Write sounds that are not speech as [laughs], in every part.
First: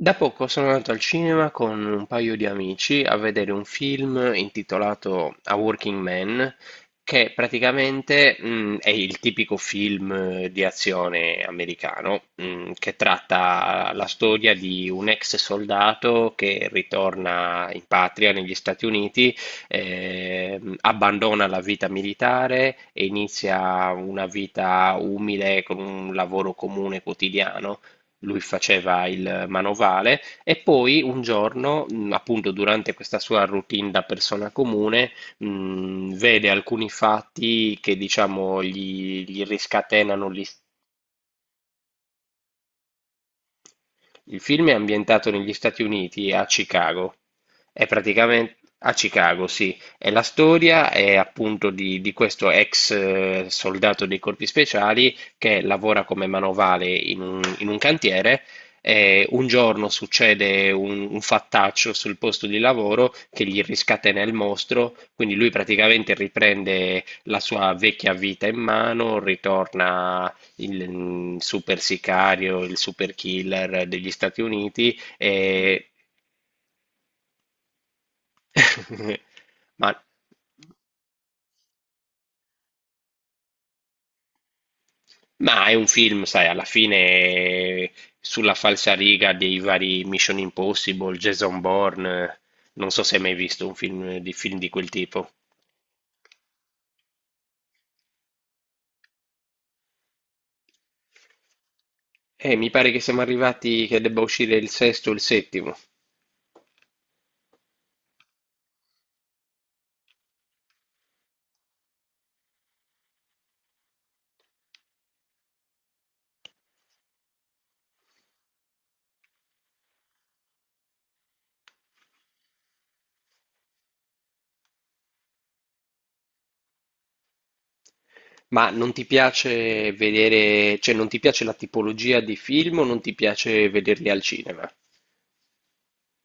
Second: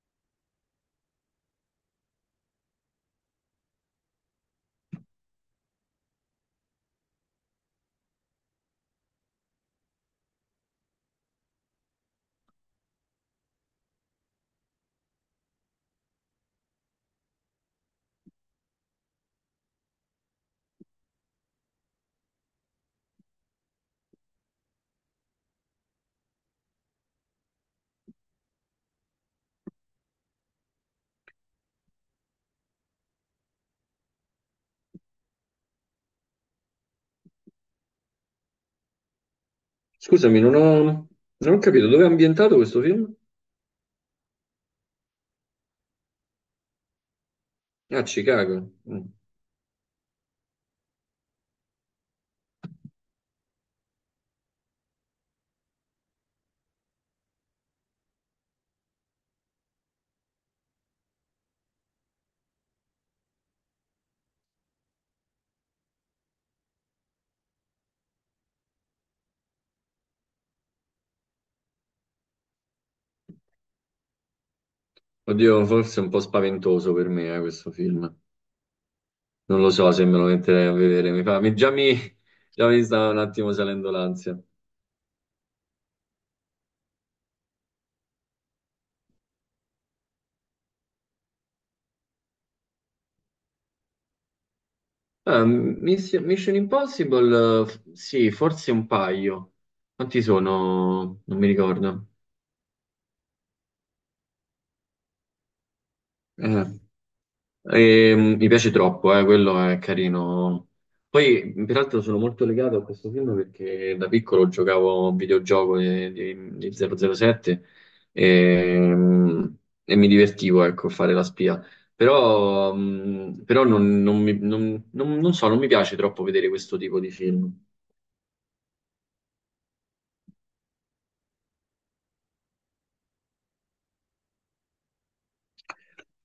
Da poco sono andato al cinema con un paio di amici a vedere un film intitolato A Working Man, che praticamente, è il tipico film di azione americano, che tratta la storia di un ex soldato che ritorna in patria negli Stati Uniti, abbandona la vita militare e inizia una vita umile con un lavoro comune quotidiano. Lui faceva il manovale e poi un giorno, appunto durante questa sua routine da persona comune, vede alcuni fatti che diciamo gli riscatenano Scusami, non ho capito dove è ambientato questo film? il film è ambientato negli Stati Uniti e a Chicago. È A praticamen- Chicago. A Mm. Chicago, sì. E la storia è appunto di questo ex soldato dei corpi speciali che lavora come manovale in un cantiere. E un giorno succede un fattaccio sul posto di lavoro che gli riscatena il mostro, quindi lui praticamente riprende la sua vecchia vita in mano, ritorna il super sicario, il super killer degli Stati Uniti. Oddio, E... forse è un po' spaventoso per me, questo film. [laughs] Non lo so Ma, se me lo metterei a vedere. Mi fa, mi- già mi, Già mi sta un attimo salendo l'ansia. ma è un film, sai, alla fine sulla falsariga dei vari Mission Impossible, Jason Bourne. Non so se hai mai visto un film di quel tipo. Ah, Mission Impossible, sì, forse un paio. Quanti sono? Non mi ricordo. Mi pare che siamo arrivati che debba uscire il sesto o il settimo. Eh. E, mi piace troppo, quello è carino. Poi, peraltro, sono molto legato a questo film perché da piccolo giocavo a un videogioco di 007 e, e mi divertivo, ecco, a fare la spia. Però, però non so, non mi piace troppo vedere questo tipo di film. Ma non ti piace vedere, cioè non ti piace la tipologia di film o non ti piace vederli al cinema?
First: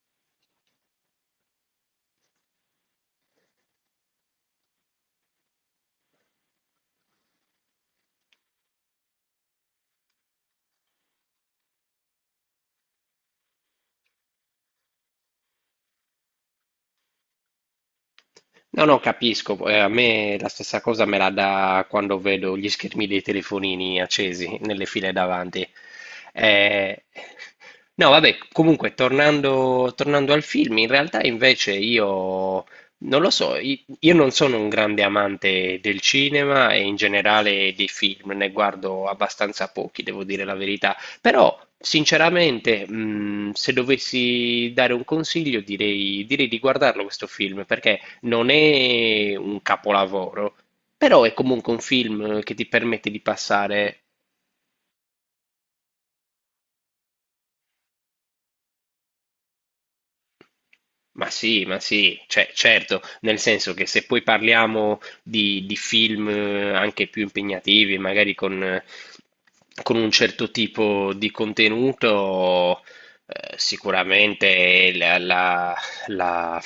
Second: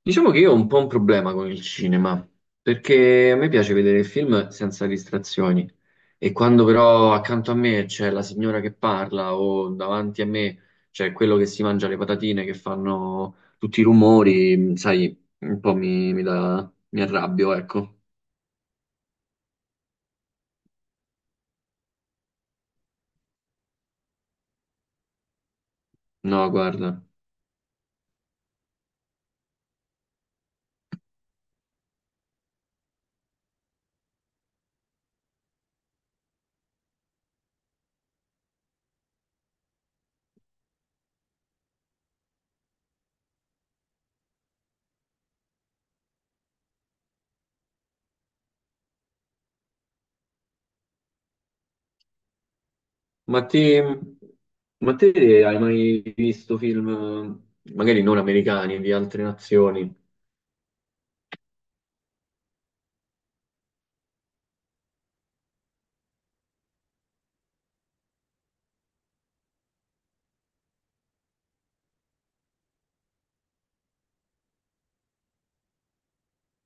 Diciamo che io ho un po' un problema con il cinema, perché a me piace vedere il film senza distrazioni e quando però accanto a me c'è la signora che parla o davanti a me c'è quello che si mangia le patatine che fanno tutti i rumori, sai, un po' mi arrabbio, ecco. No, no, capisco. A me la stessa cosa me la dà quando vedo gli schermi dei telefonini accesi nelle file davanti. No, guarda. Eh, No, vabbè, comunque, tornando al film, in realtà invece io non lo so, io non sono un grande amante del cinema e in generale dei film, ne guardo abbastanza pochi, devo dire la verità, però sinceramente, se dovessi dare un consiglio, direi di guardarlo questo film, perché... Non è un capolavoro, però è comunque un film che ti permette di Ma te, passare. ma te hai mai visto film, magari non americani, di altre nazioni? Ma sì, cioè, certo, nel senso che se poi parliamo di film anche più impegnativi, magari con un certo tipo di contenuto, sicuramente la-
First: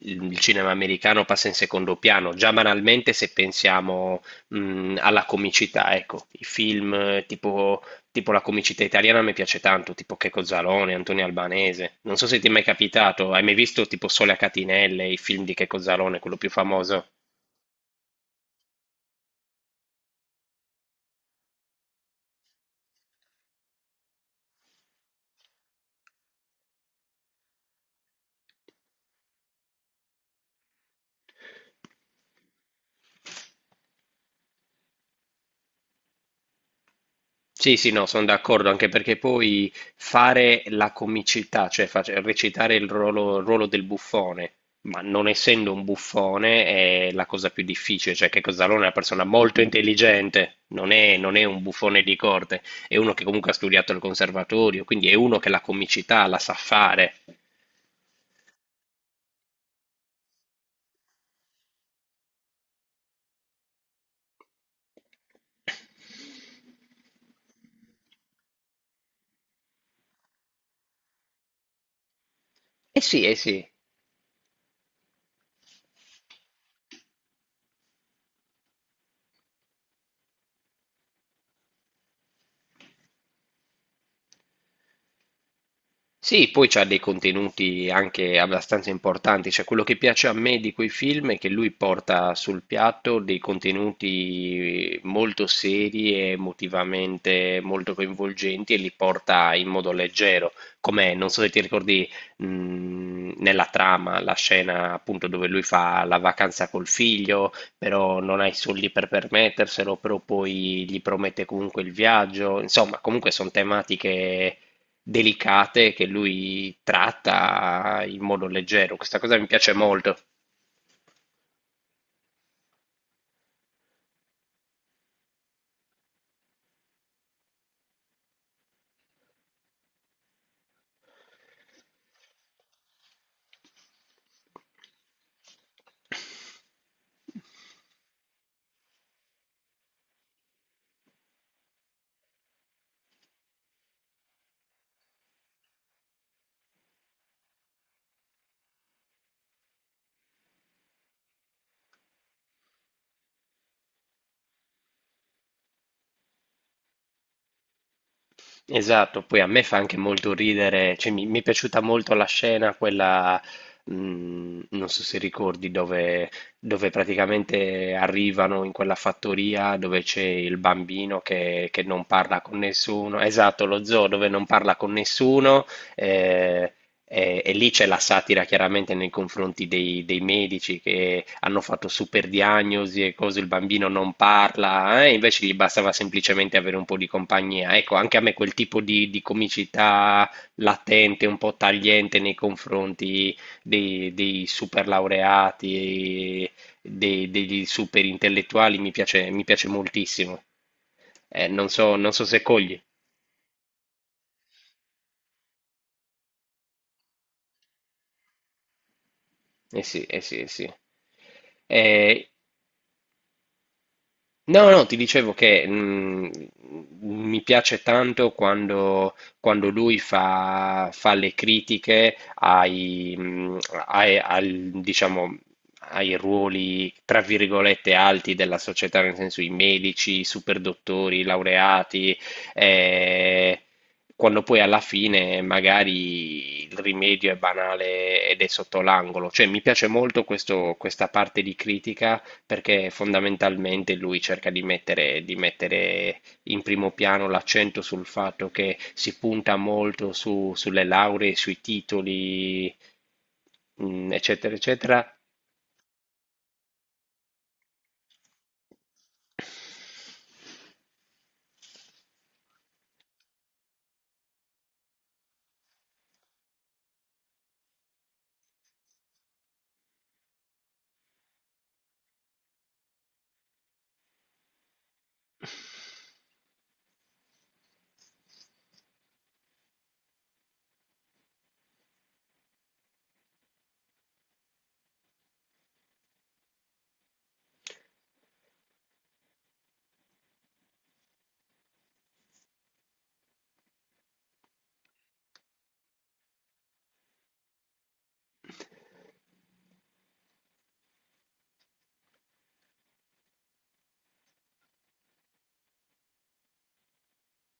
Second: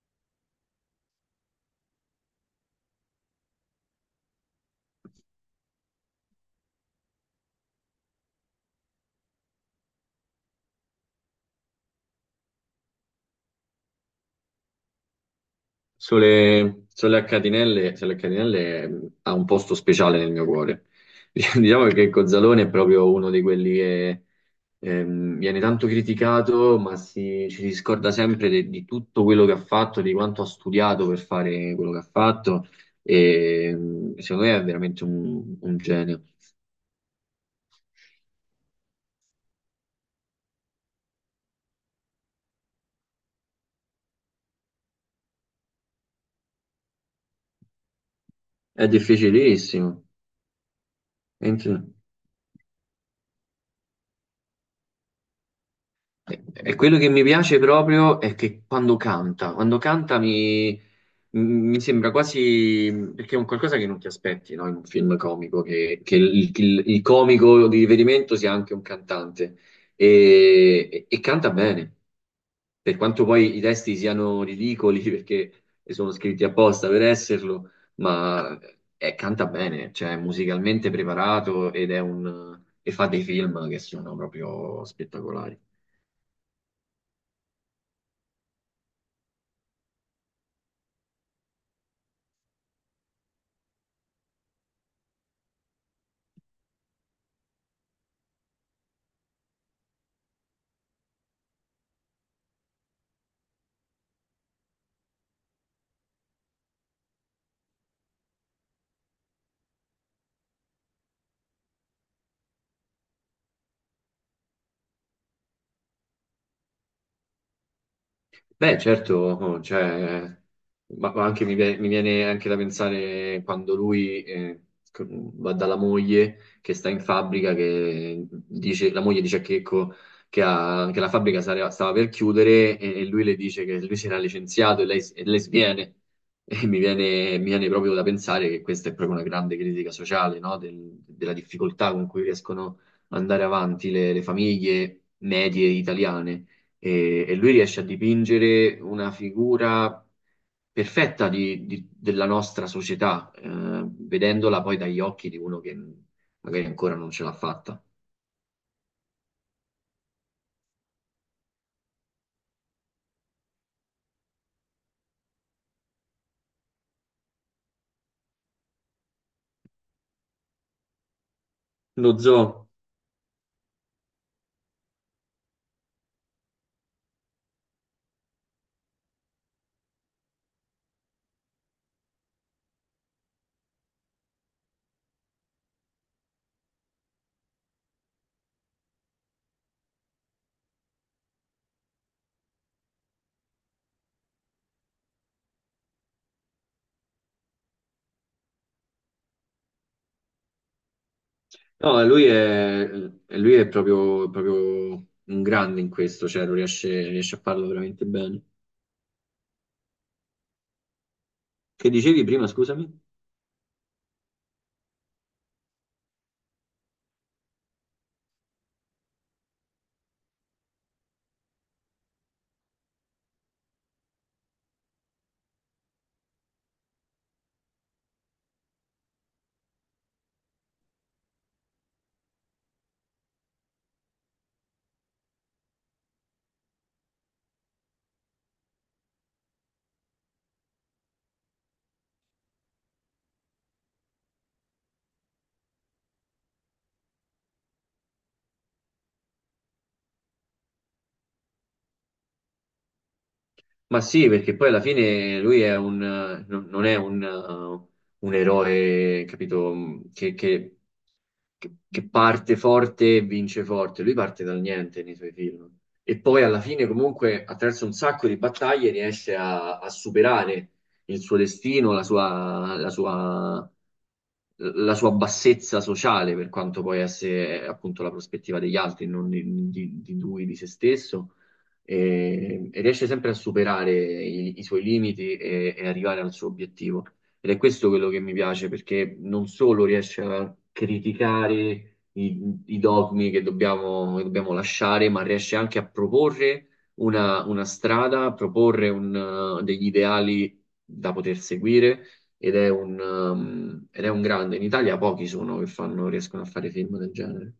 il cinema americano passa in secondo piano. Già banalmente se pensiamo, alla comicità, ecco, i film tipo... Tipo la comicità italiana mi piace tanto, tipo Checco Zalone, Antonio Albanese. Non so se ti è mai capitato, hai mai visto tipo Sole a catinelle, i film di Checco Zalone, quello più Sole, famoso? Sole a Catinelle ha un posto speciale nel mio cuore. [laughs] Diciamo che Cozzalone è proprio uno di quelli che viene tanto criticato, ma si, ci si scorda sempre di tutto quello che ha fatto, di quanto ha studiato per fare quello che ha fatto. E, secondo me è veramente un genio. Sì, sì, no, sono d'accordo, anche perché poi fare la comicità, cioè recitare il ruolo del buffone, ma non essendo un buffone è la cosa più difficile, cioè Checco Zalone è È una persona molto difficilissimo. intelligente, non è un buffone di corte, è uno che comunque ha studiato al conservatorio, quindi è uno che la comicità la sa E quello che fare. mi piace proprio è che quando canta, mi sembra quasi, perché è un qualcosa che non ti aspetti, no? In un film comico, il comico di riferimento sia anche un cantante e, e canta bene, per Eh sì, quanto eh poi i sì. testi siano ridicoli [laughs] perché sono scritti apposta per esserlo, ma canta bene, cioè è musicalmente preparato ed è e fa dei film che sono proprio spettacolari. Sì, poi c'ha dei contenuti anche abbastanza importanti, cioè quello che piace a me di quei film è che lui porta sul piatto dei contenuti molto seri e emotivamente molto coinvolgenti e li porta in modo leggero, come non so se ti ricordi nella trama la scena appunto dove lui fa la vacanza col figlio, però non ha i soldi per permetterselo, però poi gli promette comunque il viaggio, insomma comunque sono tematiche delicate che lui tratta in modo Beh, leggero. certo, Questa cosa mi oh, piace molto. cioè, ma anche mi viene anche da pensare quando lui va dalla moglie che sta in fabbrica, che dice, la moglie dice a Checco che, che la fabbrica stava per chiudere e lui le dice che lui si era licenziato e lei, e lei sviene. [laughs] E mi viene proprio da pensare che questa è proprio una grande critica sociale, no? Della difficoltà con cui riescono ad andare avanti le famiglie medie italiane e lui riesce a dipingere una figura perfetta della nostra società, vedendola poi dagli occhi di uno che magari ancora non ce l'ha fatta. Esatto, poi a me fa anche molto ridere, cioè mi è piaciuta molto la scena, quella, non so se ricordi, dove praticamente arrivano in quella fattoria dove c'è il bambino che non Lo parla con zoo, nessuno, esatto, lo zoo dove non parla con nessuno, eh, e lì c'è la satira chiaramente nei confronti dei medici che hanno fatto super diagnosi e cose, il bambino non parla, invece gli bastava semplicemente avere un po' di compagnia. Ecco, anche a me quel tipo di comicità latente, un po' tagliente nei confronti dei super laureati, degli super intellettuali, mi piace moltissimo. No, Non so lui se cogli. è, e lui è proprio, proprio un grande in questo, cioè riesce a farlo veramente bene. Eh sì, eh sì, eh sì. Che dicevi Eh, prima, scusami? no, no, ti dicevo che mi piace tanto quando lui fa le critiche ai, diciamo, ai ruoli, tra virgolette, alti della società, nel senso i medici, i superdottori, i laureati, eh, quando poi alla fine magari il rimedio è banale ed è sotto l'angolo. Cioè, mi piace molto questa parte di critica perché fondamentalmente lui cerca di mettere in primo piano l'accento sul fatto che si punta molto sulle lauree, sui titoli, Ma sì, eccetera, perché poi alla eccetera. fine lui è non è un eroe, capito, che parte forte e vince forte. Lui parte dal niente nei suoi film. E poi alla fine, comunque, attraverso un sacco di battaglie, riesce a superare il suo destino, la sua bassezza sociale, per quanto poi esse appunto la prospettiva degli altri, non di lui, di se stesso. E riesce sempre a superare i suoi limiti e arrivare al suo obiettivo. Ed è questo quello che mi piace, perché non solo riesce a criticare i dogmi che dobbiamo lasciare, ma riesce anche a proporre una strada, a proporre un, degli ideali da poter seguire. Ed è un grande. In Italia pochi sono riescono a fare film del genere.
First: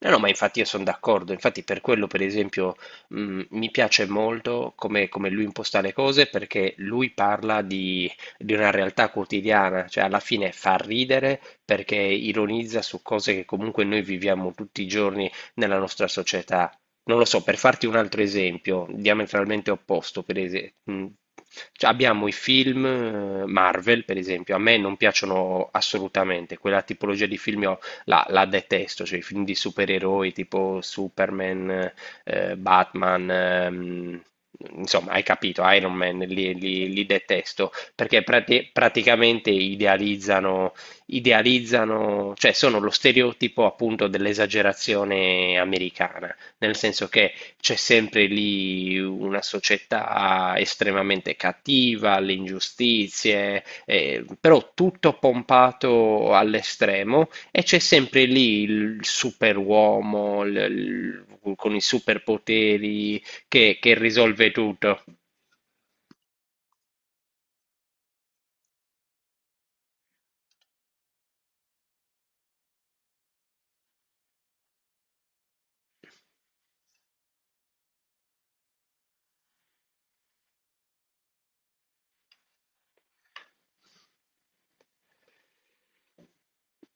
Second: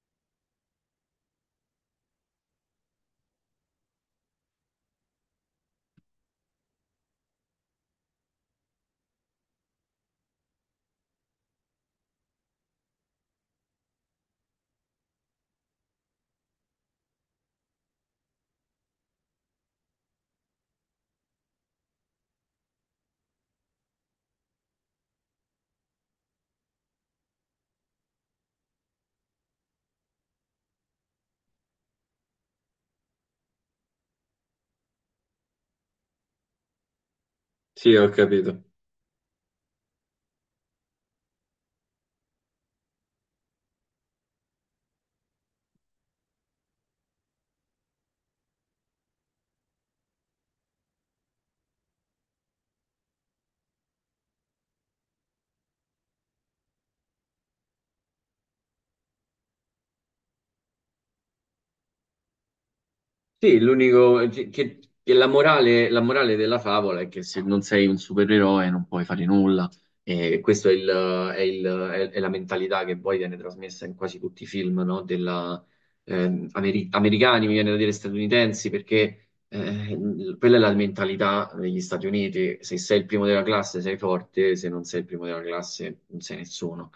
No, no, ma infatti io sono d'accordo, infatti per quello per esempio mi piace molto come lui imposta le cose perché lui parla di una realtà quotidiana, cioè alla fine fa ridere perché ironizza su cose che comunque noi viviamo tutti i giorni nella nostra società. Non lo so, per farti un altro esempio, diametralmente opposto, per esempio, cioè, abbiamo i film Marvel, per esempio, a me non piacciono assolutamente, quella tipologia di film la detesto, cioè i film di supereroi tipo Superman, Batman, insomma, hai capito, Iron Man, li detesto, perché praticamente idealizzano, idealizzano, cioè sono lo stereotipo appunto dell'esagerazione americana, nel senso che c'è sempre lì una società estremamente cattiva, le ingiustizie, però tutto pompato all'estremo e c'è sempre lì il superuomo con i superpoteri Sì, che l'unico risolve tutto. che la morale della favola è che se non sei un supereroe non puoi fare nulla. E questa è, è la mentalità che poi viene trasmessa in quasi tutti i film, no? Della, americani, mi viene da dire statunitensi, perché quella è la mentalità degli Stati Uniti. Se sei il primo della classe sei forte, se non sei il primo della classe non sei nessuno.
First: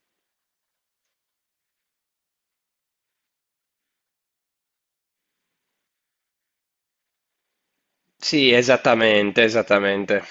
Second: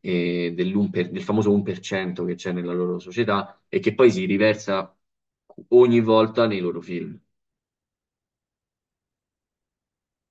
E del famoso 1% che c'è nella loro società e che poi si riversa ogni volta nei loro film. Sì, esattamente, esattamente.